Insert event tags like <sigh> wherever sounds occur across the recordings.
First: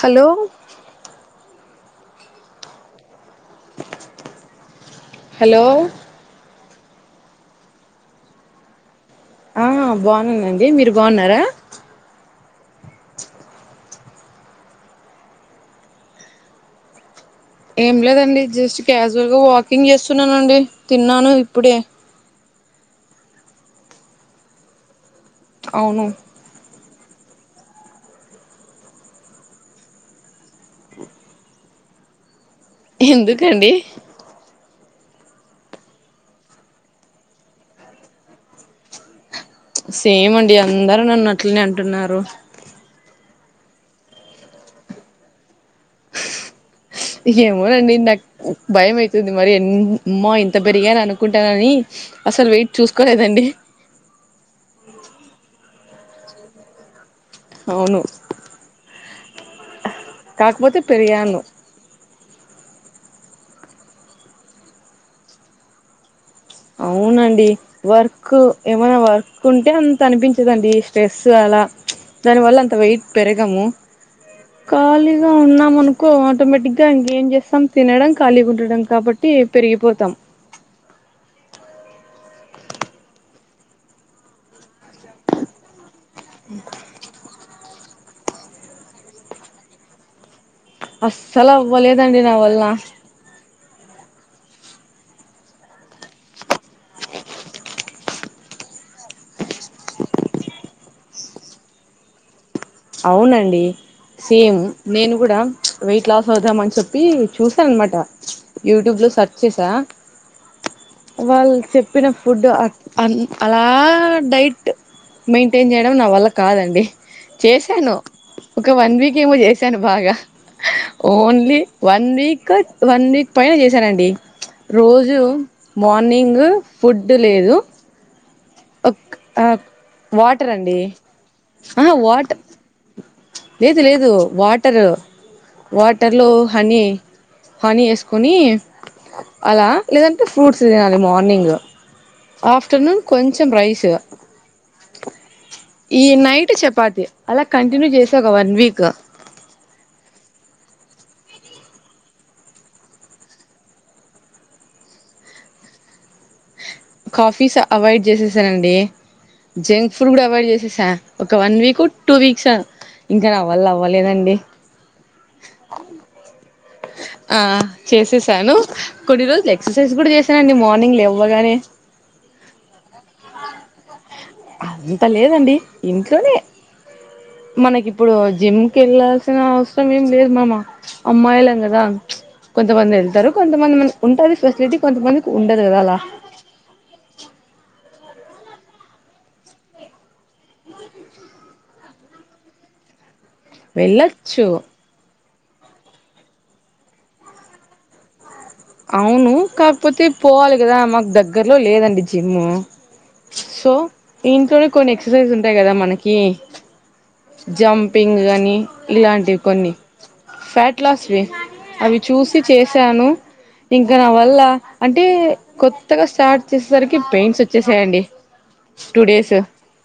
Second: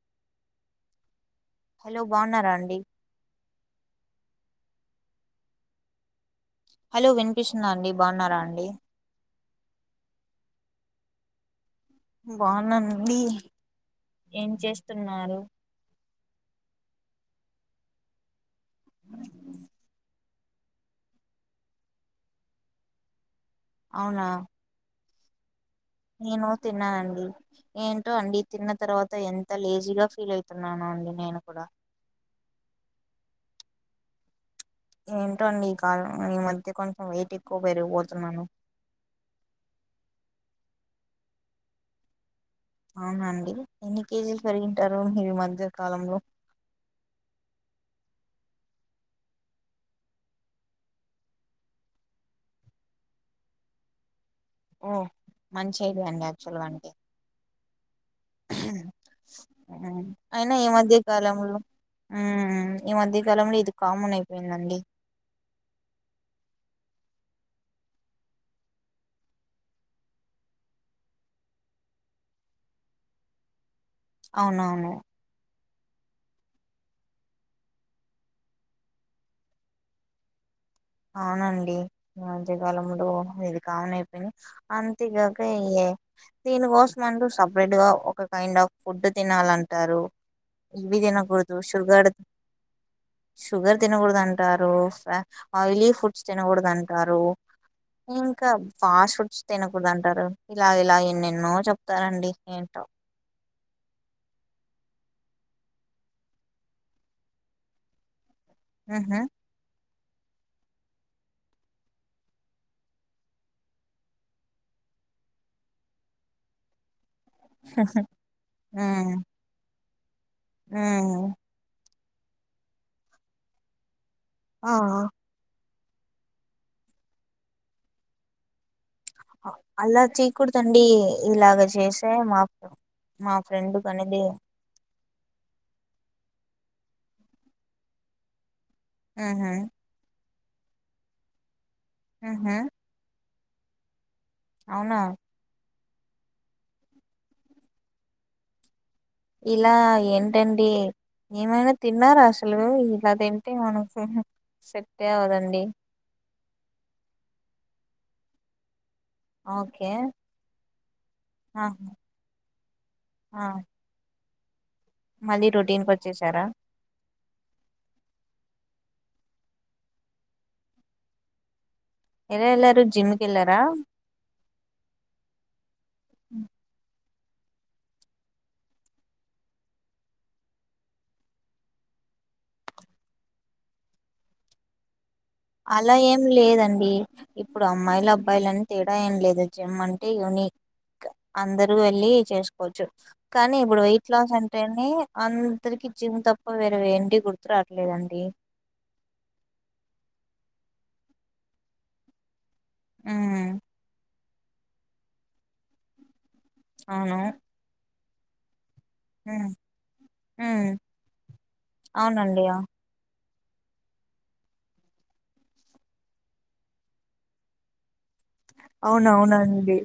Hello hello బాగున్నారా అండి hello hello వినిపిస్తుందా అండి బాగున్నారా అండి ఆ బాగున్నానండి మీరు బాగున్నారా బాగున్నానండి ఏం చేస్తున్నారు ఏం లేదండి జస్ట్ క్యాజువల్ గా వాకింగ్ చేస్తున్నానండి తిన్నాను ఇప్పుడే అవునా అవును నేను తిన్నానండి ఏంటో అండి తిన్న తర్వాత ఎంత లేజీగా ఫీల్ అవుతున్నానో అండి నేను కూడా ఎందుకండి ఏంటో అండి ఈ కాలం ఈ మధ్య కొంచెం వెయిట్ ఎక్కువ పెరిగిపోతున్నాను సేమ్ అండి అందరూ నన్ను అట్లనే అంటున్నారు అవునండి ఎన్ని కేజీలు పెరిగింటారు ఈ మధ్యకాలంలో ఏమోనండి నాకు భయం అయితుంది మరి ఎ అమ్మో ఇంత పెరిగాని అనుకుంటానని అసలు వెయిట్ చూసుకోలేదండి ఓ మంచి అయిత అండి యాక్చువల్ వానికి అవును అయినా ఈ కాకపోతే పెరిగాను మధ్యకాలంలో ఈ మధ్యకాలంలో ఇది కామన్ అయిపోయిందండి అవునన్ వర్క్ ఏమైనా వర్క్ ఉంటే అంత అనిపించదండి స్ట్రెస్ అలా దాని వల్ల అంత వెయిట్ పెరగము అవునవును ఖాళీగా ఉన్నామ అనుకు కో ఆటోమేటిక్ గా ఇంకేం చేస్తాం తినడం ఖాళీ ఉండడం కాబట్టి పెరిగిపోతాం అవునండి ఈ మధ్యకాలముంలో ఇది కామన్ అయిపోయిది ఇ దీనికోసం అంటూ సపరేట్ గా ఒక కైండ్ ఆఫ్ ఫుడ్ తినాలంటారు ఇవి అస్సలు తినకూడదు షుగర్ అవ్వలేదండి నా వల్ల షుగర్ తినకూడదు అంటారు. ఆయిలీ ఫుడ్స్ తినకూడదు అంటారు. ఇంకా ఫాస్ట్ ఫుడ్స్ తినకూడదు అంటారు ఇలా ఇలా ఎన్నెన్నో చెప్తారండి ఏంటో అవునండి సేమ్ నేను కూడా వెయిట్ లాస్ అవుదామని చెప్పి చూసాను అన్నమాట యూట్యూబ్ లో ఉహు సర్చ్ చేసా <inaudible> వాళ్ళు చెప్పిన ఫుడ్ అలా డైట్ మెయింటైన్ చేయడం నా వల్ల కాదండి చేశాను ఒక వన్ ఉమ్ వీక్ ఏమో చేశాను బాగా um only one week one week పైన చేశానండి. ఆ రోజు మార్నింగ్ ఫుడ్డు లేదు అలా వాటర్ అండి చేయకూడదండి ఇలాగ ఆహా చేసే వాట్ మా మా ఫ్రెండ్ లేదు లేదు కనేది వాటరు వాటర్లో హనీ హనీ వేసుకొని ఉహు అలా లేదంటే ఫ్రూట్స్ తినాలి మార్నింగ్. ఉహు ఆఫ్టర్నూన్ కొంచెం రైసు అవునా ఈ నైట్ చపాతి అలా కంటిన్యూ చేసా ఒక వన్ వీక్ ఇలా ఏంటండి ఏమైనా తిన్నారా అసలు ఇలా తింటే మనకు సెట్ఎ అవ్వదండి <inaudible> కాఫీస్ అవాయిడ్ చేసేసానండి ఓకే జంక్ ఫుడ్ కూడా అవాయిడ్ చేసేసా ఒక వన్ వీక్ ఆహా టూ వీక్స్ఆ ఇంకా ఆ నావల్ల అవ్వలేదండి మళ్ళీ రొటీన్ కి వచ్చేశారా ఆ చేసేసాను కొన్ని రోజులు ఎక్సర్సైజ్ కూడా చేసానండి మార్నింగ్ లేవ్వగానే ఎలా ఎల్లారు జిమ్ కి వెళ్లారా అంతా లేదండి ఇంట్లోనే మనకి ఇప్పుడు జిమ్కి వెళ్లాల్సిన అవసరం ఏం లేదు మామ అమ్మాయిల కొంతమంది వెళ్తారు కొంతమంది మ ఉంటది ఫెసిలిటీ కొంతమంది అలా ఏం లేదండి ఇప్పుడు అమ్మాయిల అబ్బాయిలు అని తేడా ఏం లేదు జిమ్ అంటే యూనిక్ అందరు వెళ్ళి చేసుకోవచ్చు కానీ ఇప్పుడు వెయిట్ లాస్ వెళ్ళొచ్చు అంటేనే అందరికి జిమ్ తప్ప వేరే వేంటి గుర్తు రాట్లేదండి అవును కాకపోతే పోవాలి కదా మాకు దగ్గరలో లేదండి జిమ్ ఉమ్ సో ఇంట్లోనే కొన్ని ఎక్సర్సైజ్ ఉంటాయి కదా మనకి అవునా పింగ్ గని ఇలాంటివి కొన్ని ఉమ్ ఫ్యాట్ లాస్వి అవి చూసి అవునండి అవు చేసాను ఇంకా నా వల్ల అంటే కొత్తగా స్టార్ట్ చేసేసరికి పెయిన్స్ వచ్చేసాయండి టూ డేస్ అవునువును అండి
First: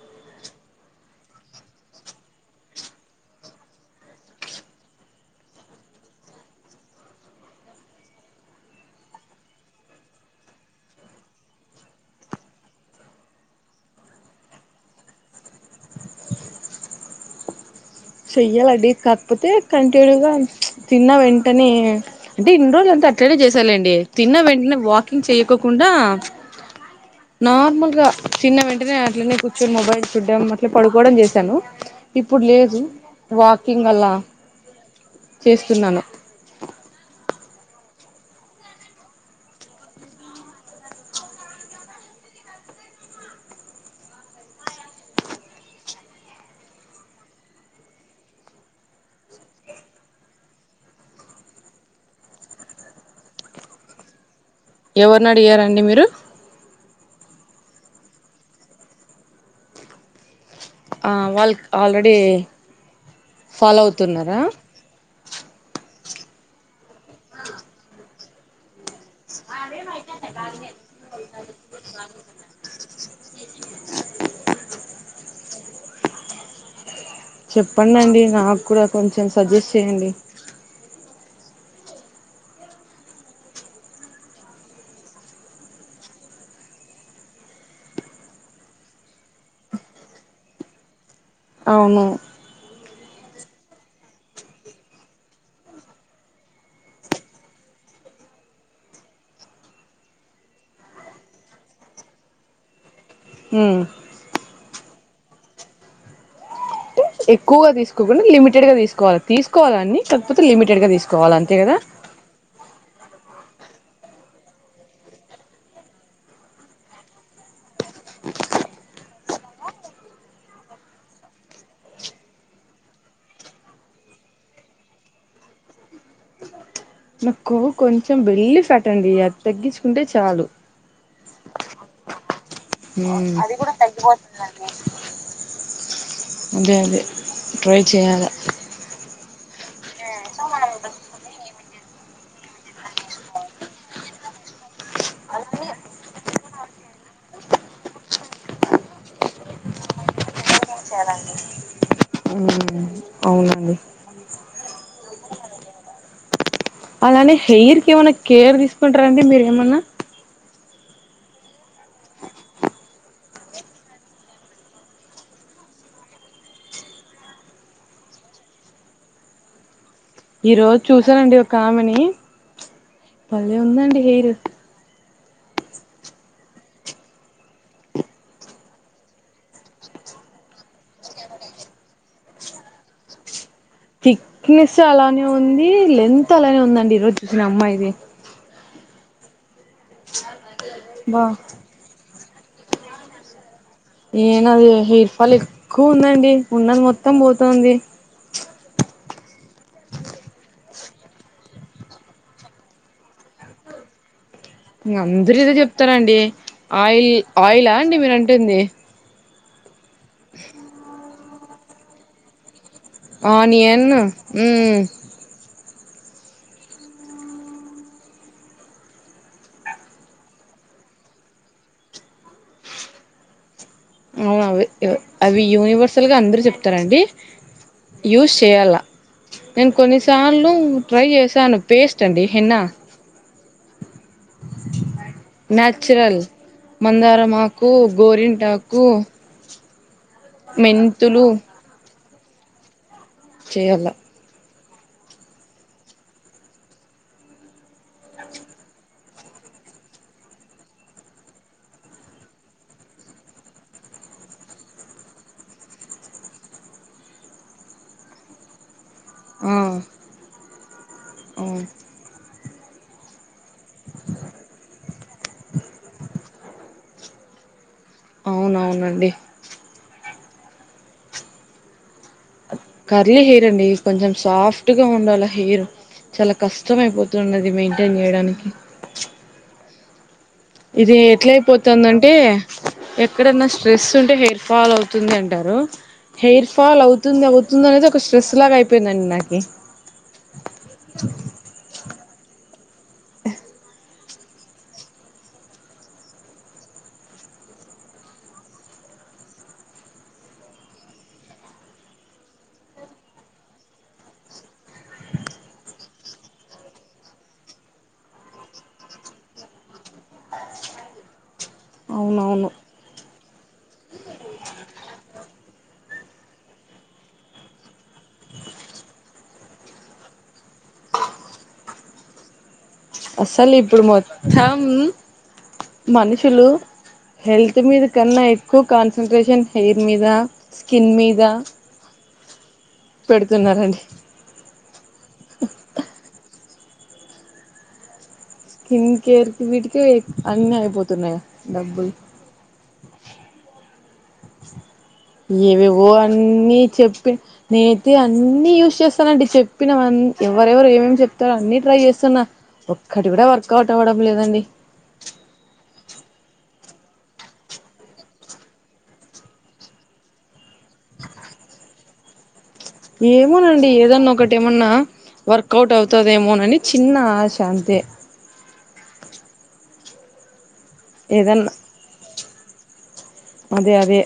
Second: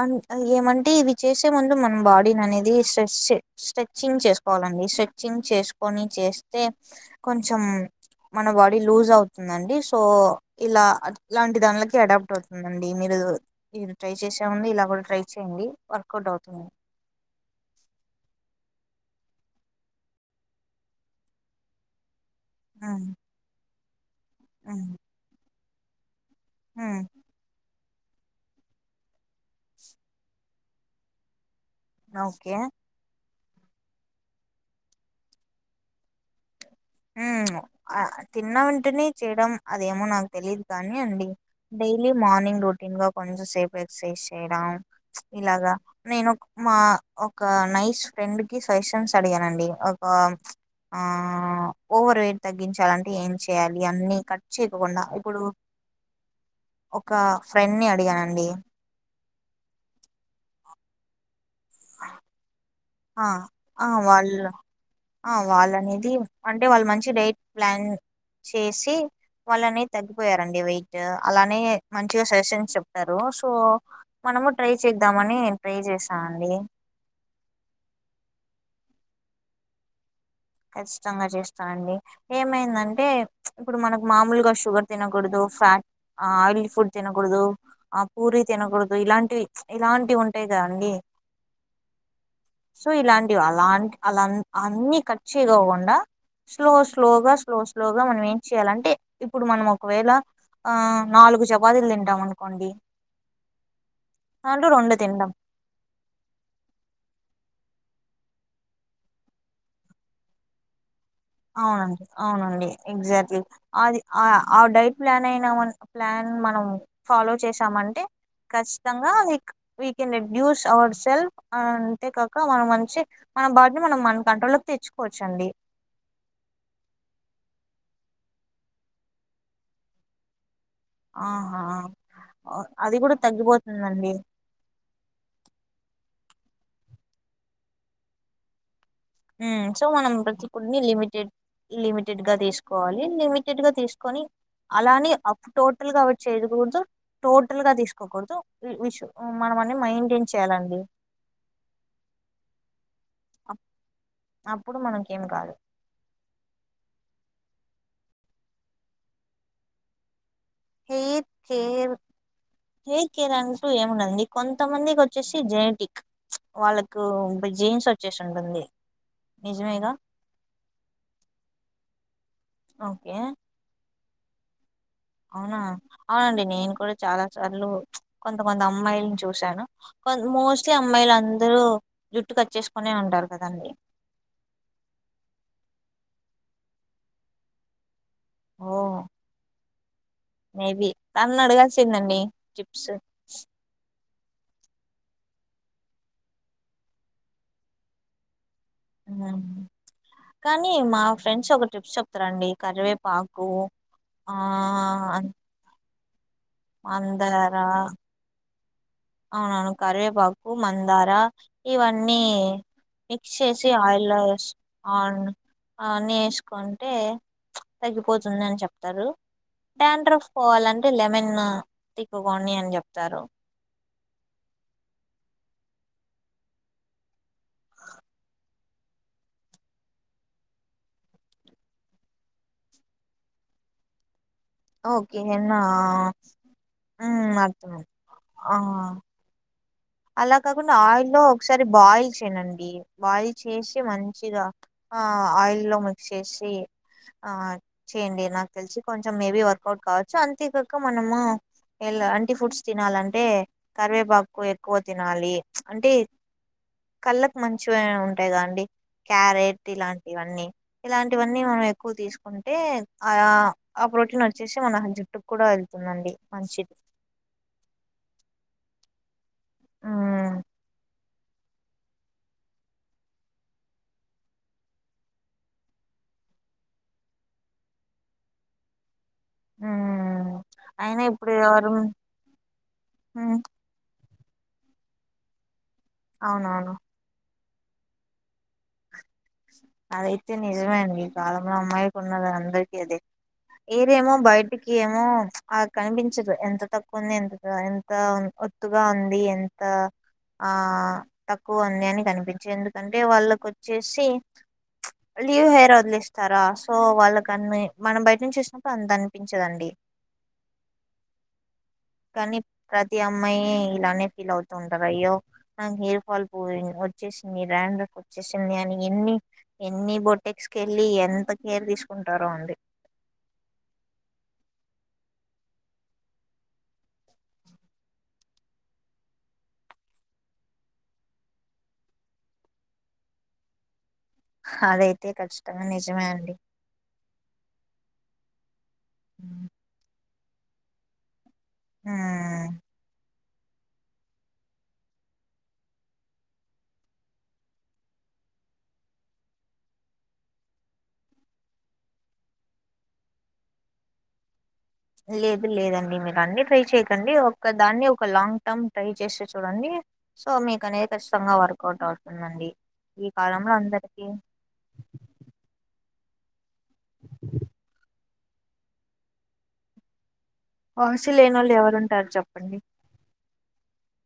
అం ఏమంటే ఇవి చేసే ముందు మన బాడీని అనేది స్ట్రె స్ట్రెచింగ్ చేసుకోవాల అండి స్ట్రెచింగ్ చేసుకొని చేస్తే కొంచం మన బాడీ లూజ్ అవుతుందండి సో ఇలా ఇలాంటి దానిలకి అడాప్ట్ అవుతుందండి మీరు <unintelligible> ఇది ట్రై చేసాం అండి ఇలా కూడా ట్రై చేయండి వర్కౌట్ అవుతుంది చెయ్యాలండి కాకపోతే కంటిన్యూగా తిన్న వెంటనే అంటే ఇన్ని రోజులు అంత ఉమ్, అట్లనే తిన్న వెంటనే ఉమ్, వాకింగ్ చేయకోకుండా ఉమ్, నార్మల్ గా తిన్న వెంటనే అట్లనే కూర్చొని మొబైల్ చూడ్డం అట్లా పడుకోవడం చేశాను ఇప్పుడు ఓకే లేదు వాకింగ్ అలా చేస్తున్నాను హ్మ్ తిన్న వెంటనే చేయడం అదేమో నాకు తెలీదు కానీ అండి డైలీ మార్నింగ్ రొటీన్ గా కొంచెం సేపు ఎక్ససైజ్ చేయడం ఇలాగా నేను ఒక్ మా ఒక నైస్ ఫ్రెండ్ కి ఫెషన్స్ అడిగానండి ఒక ఆ ఓవర్ వెయిట్ తగ్గించాలింటే ఏం చేయాలి అన్ని చేయకోకుండా ఎవరిని ఇప్పుడు అడిగారండి మీరు ఒక ఫ్రెండ్ ని అడిగానండి ఆ వాళ్లక్ ఆల్రెడీ ఆ ఫాలో ఆ అవుతున్నారా వాళ్ళ ఆ వాళ్ళనేది అంటే వాళ్ళు మంచి డైట్ ప్లాన్ చేసి వాళ్ళనే తగ్గిపోయారండి వెయిట్ అలానే మంచిగా సజెషన్స్ చెప్తారు సో మనము ట్రై చేద్దామని ట్రై చేసాను అండి చెప్పండండి నాకు కూడా కొంచెం సజెస్ట్ చెయండి కచ్చితంగా చేస్తానండి ఏమైందంటే ఇప్పుడు మనకు మామూలుగా షుగర్ తినకూడదు ఫట్ ఆ ఆయిలీ ఫుడ్ తినకూడదు ఆ పూరి తినకూడదు ఇలాంటివి ఇలాంటివి ఉంటాయి ఇదా అండి అవును సో ఇలాంటివి అలాంటి అలా అన్ని కార్చే కాకుండా స్లో స్లోగా స్లో స్లోగా మనం ఏం చెయాలంటే ఇప్పుడు మనం ఒకవేళ ఆ నాలుగు చపాతీలు తింటాం అనుకోండి హ్మ్ అంటే రెండే తింటం ఎక్కువగా తీసుకోకుండా లిమిటెడ్ గా తీసుకోవాలి తీసుకోవాలన్నీ కాకపోతే లిమిటెడ్ గా తీస్ అవునండి అవునండి ఎగ్జాక్ట్లీ అది ఆ ఆ డైట్ ప్లాన్ అయిన ప్లాన్ మనం ఫాలో చేసామంటే కచ్చితంగా నిక్ వీకెండ్ <unintelligible> అర్ సెల్ఫ్ అంతేకాక మనం మంచి మన బాడీని మనం మన కంట్రోల్ లో తెచ్చుకోవచ్చండి నా కొవ్వు కొంచం బెల్లీఫాట్ అండి అది తగ్గించుకుంటే చాలు ఆహా అది కూడా తగ్గిపోతుందండి అదే అదే ట్రై చేయాల హ్మ్ సో మనం ప్రతి ఫుడ్ న్ని లిమిటెడ్ లిమీ లిమిట్ గా తీసుకోవాలి లిమిటెడ్ గా తీసుకొని అలానే అప్పు టోటల్ గా అవాయిడ్ చేయకూడదు టోటల్ గా తీసుకోకూడదు విషు మనం అన్ని మెయింటైన్ చేయాలండి ఇంకేం చేయాలండి హ్మ్ అప్పుడు మనకి ఏం కాదు అలానే హెయిర్ కి ఏమైనా కేర్ తీసుకుంటారండి మీరు ఏమన్నా. హెయిర్ కేర్ హెయిర్ కేర్ అంటూ ఏముండదు కొంత మందికి వచ్చేసి జెనటిక్ వాళ్ళకు బెన్ జీన్స్ వచ్చేసింటుంది నిజమేగా ఈ రోజు చూసానండి ఒక ఆమెని చ్ ఓకే బలే ఉందండి హెయిరు. అవునా అవునండి నేను కూడా చాలా సార్లు చ్ కొంతమంది అమ్మాయిల్ని చూశాను. మోస్ట్లీ అమ్మాయిలు అందరు జుట్టు కట్ చేసుకొనే ఉంటారు కదండి. థిక్నెస్ అలానే ఉంది లెంత్ అలానే ఉందండి ఈరోజు చూసిన అమ్మాయిది. ఓ మే బి బా తన్ని అడగాల్సిందండి టిప్సు యే నాది హెయిర్ ఫాల్ ఎక్కువ ఉందండి ఉన్నది మొత్తం పోతుంది. <unintelligible> కానీ మా ఫ్రెండ్స్ ఒక ట్రిప్స్ చెప్తారండి కరివేపాకు ఆ ఇంగ అందరూ ఇదే చెప్తారండి ఆయిల్ ఆయిలా మందార అండి మీరు అంటుంది. అవునవును కరివేపాకు మందార ఇవన్నీ మిక్స్ చేసి ఆనియన్ ఆయిల్ల ఉమ్ ఆన్ ఆన్ని వేసుకుంటే చ్ తగ్గిపోతుంది అని చెప్తారు డ్యాడ్రప్ పోవాలంటే లెమన్ తిక్కుకోండి అని చెప్తారు. ఉ అవే అవి యూనివర్సల్గా అందరూ చెప్తారండి యూస్ చేయాల్ల మెమ్ కొన్నిసార్లు ట్రై చేసాను పేస్ట్ అండి హెన్నా <unintelligible> ఓకే నా నాచురల్ ఉమ్ మందారమాకు అర్థమైంది గోరిన్ టాకు కు ఆ అలా కాకుండా ఆయిల్లో ఒకసారి బాయిల్ చేయన్ నండి బాయిల్ చేసి చేయాల మంచిగా. ఆ ఆయిల్ లో మిక్స్ చేసి ఆ చేయండి నాకు తెలిసి కొంచెం మేబీ వర్కౌట్ కావచ్చు అంతేకాక మనము. ఎలా అంటి ఫుడ్స్ తినాలంటే కరివేపాకు ఎక్ ఎక్కువ తినాలి అంటే కళ్ళకు మంచివని ఉంటాయ్ కదండీ. ఆ క్యారెట్ ఇలాంటివన్నీ ఇలాంటివన్నీ అవును మనం ఎక్కువ తీసుకుంటే ఆ ఆ ప్రోటీన్ వచ్చేసి మన జుట్టుకు కూడా వెళ్తుందండి మంచిది. అవునవునండి ఆ కర్లీ హెయిర్ అండి కొంచెం సాఫ్ట్ గా ఉండాల హెయిరు. చాలా కష్టం అయిపోతున్నది మెయింటైన్ చేయడానికి చ్ ఉమ్ ఇది అయినా ఎట్లా ఇప్పుడు ఎవరు అయిపోతుందంటే ఉమ్ ఎక్కడన్నా స్ట్రెస్ ఉంటే హెయిర్ ఫాల్ అవుతుంది అంటారు హెయిర్ అవునవును ఫాల్ అవుతుంది అవ్ తున్ అనేది ఒక స్ట్రెస్ లాగా అయిపోయిందండి నాకి. అదైతే నిజమే అండి ఈ కాలంలో అమ్మాయి కొన్నది అందరికిీ అదే హెయిర్ ఏమో. బయటికి ఏమో చ్ ఆ కనిపించదు ఎంత తక్కువ ఉంది ఎంత ఎంత ఒత్తుగా ఉంది. ఎంత ఆ తక్కువ ఉంది అని కనిపించే ఎందుకంటే వాళ్ళకు వచ్చేసి చ్ లీవ్ హెయిర్ వదిలేస్తారా సో వాళ్ళకు అన్ని మనం బయట నుంచి వచ్చినప్పుడు అంత అనిపించదండి. కానీ అవునవును ప్రతి అమ్మాయి ఇలానే ఫీల్ అవుతుంటారది అయ్యో నా హెయిర్ వాల్ పోయి వచ్చేసింది డ్రండ్రాప్ వచ్చేసింది అని ఎన్ని ఎన్ని బొటెక్స్ కి వెళ్ళి ఎంత కేర్ తీసుకుంటారో అండి. అసలు ఇప్పుడు మొత్తం మనుషులు హెల్త్ మీద కన్నా ఎక్కువ కాన్సట్రేషన్ హెయిర్ మీద స్కిన్ మీద. పెడుతున్నారండి హదైతే కచ్చితంగా మే నిజమే అండి స్కిన్ కేర్ కీ ఉమ్, వీటికే అన్ని అయిపోతున్నాయా డబ్బులు ఏవేవో అన్నీ చెప్పిన నేనైతే అన్ని యూస్ చేస్తానండి చెప్పినవా ఎవరెవరు ఏమేమి చెప్తారో అన్ని ట్రై చేస్తున్నా ఒక్కటి కూడా వర్కౌట్ అవ్వడం లేదండి లేదు లేదండి మీరు అన్ని ట్రై చెయకండి ఒక దాన్ని ఒక లాంగ్ టర్మ్ ట్రై చేసి చూడండి సో మీకు అనేది ఖచ్చితంగా వర్కౌట్ అవుతుందండి ఈ కాలంలో ఏమోనండి అందరికి ఏదన్నా ఒకటి ఏమన్నా వర్కౌట్ అవుతు తాదేమోనని చిన్న ఆశ అంతే ఆశ లేని ఏదన్నా వాళ్ళు ఎవరు ఉంటారు చెప్పండి అదే అదే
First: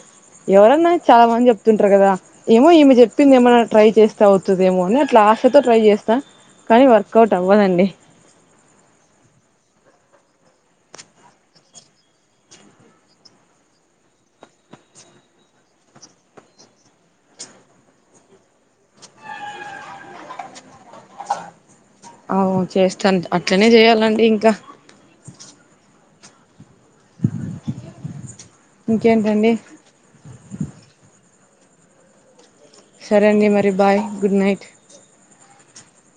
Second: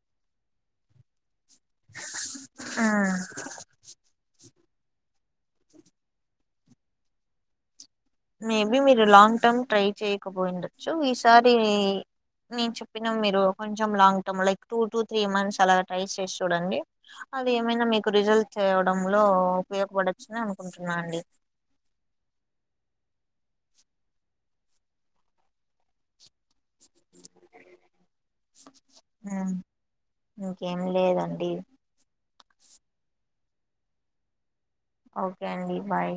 ఎవరన్నా చాలా మంది చెప్త చెప్తుంటారు కదా ఏమో ఏమి ఉమ్. చెప్పింది ఏమైనా ట్రై చేస్తా అవు తాదేమో అని అట్లా ఆశతో ట్రై చేస్తా కానీ వర్కౌట్ అవ్వదండి మేబీ మీరు లాంగ్ టర్మ్ ట్రై చేయకపోయిండొచ్చు ఈసారి నేను చెప్పిన మీరు కొంచెం long term like two to three months అలా ట్రై చేసి చూడండి అది ఏమైనా మీకు రిజల్ట్ తేవడంలో ఉపయోగపడచ్చు అనుకుంటున్నా అండి అవు చేస్తాను అట్లనే చేయాలండి ఇంకా ఆ ఇంకేంటండి ఇంకేం లేదండి సరే అండి మరి బాయ్ గుడ్ నైట్ ఓకే అండి బాయ్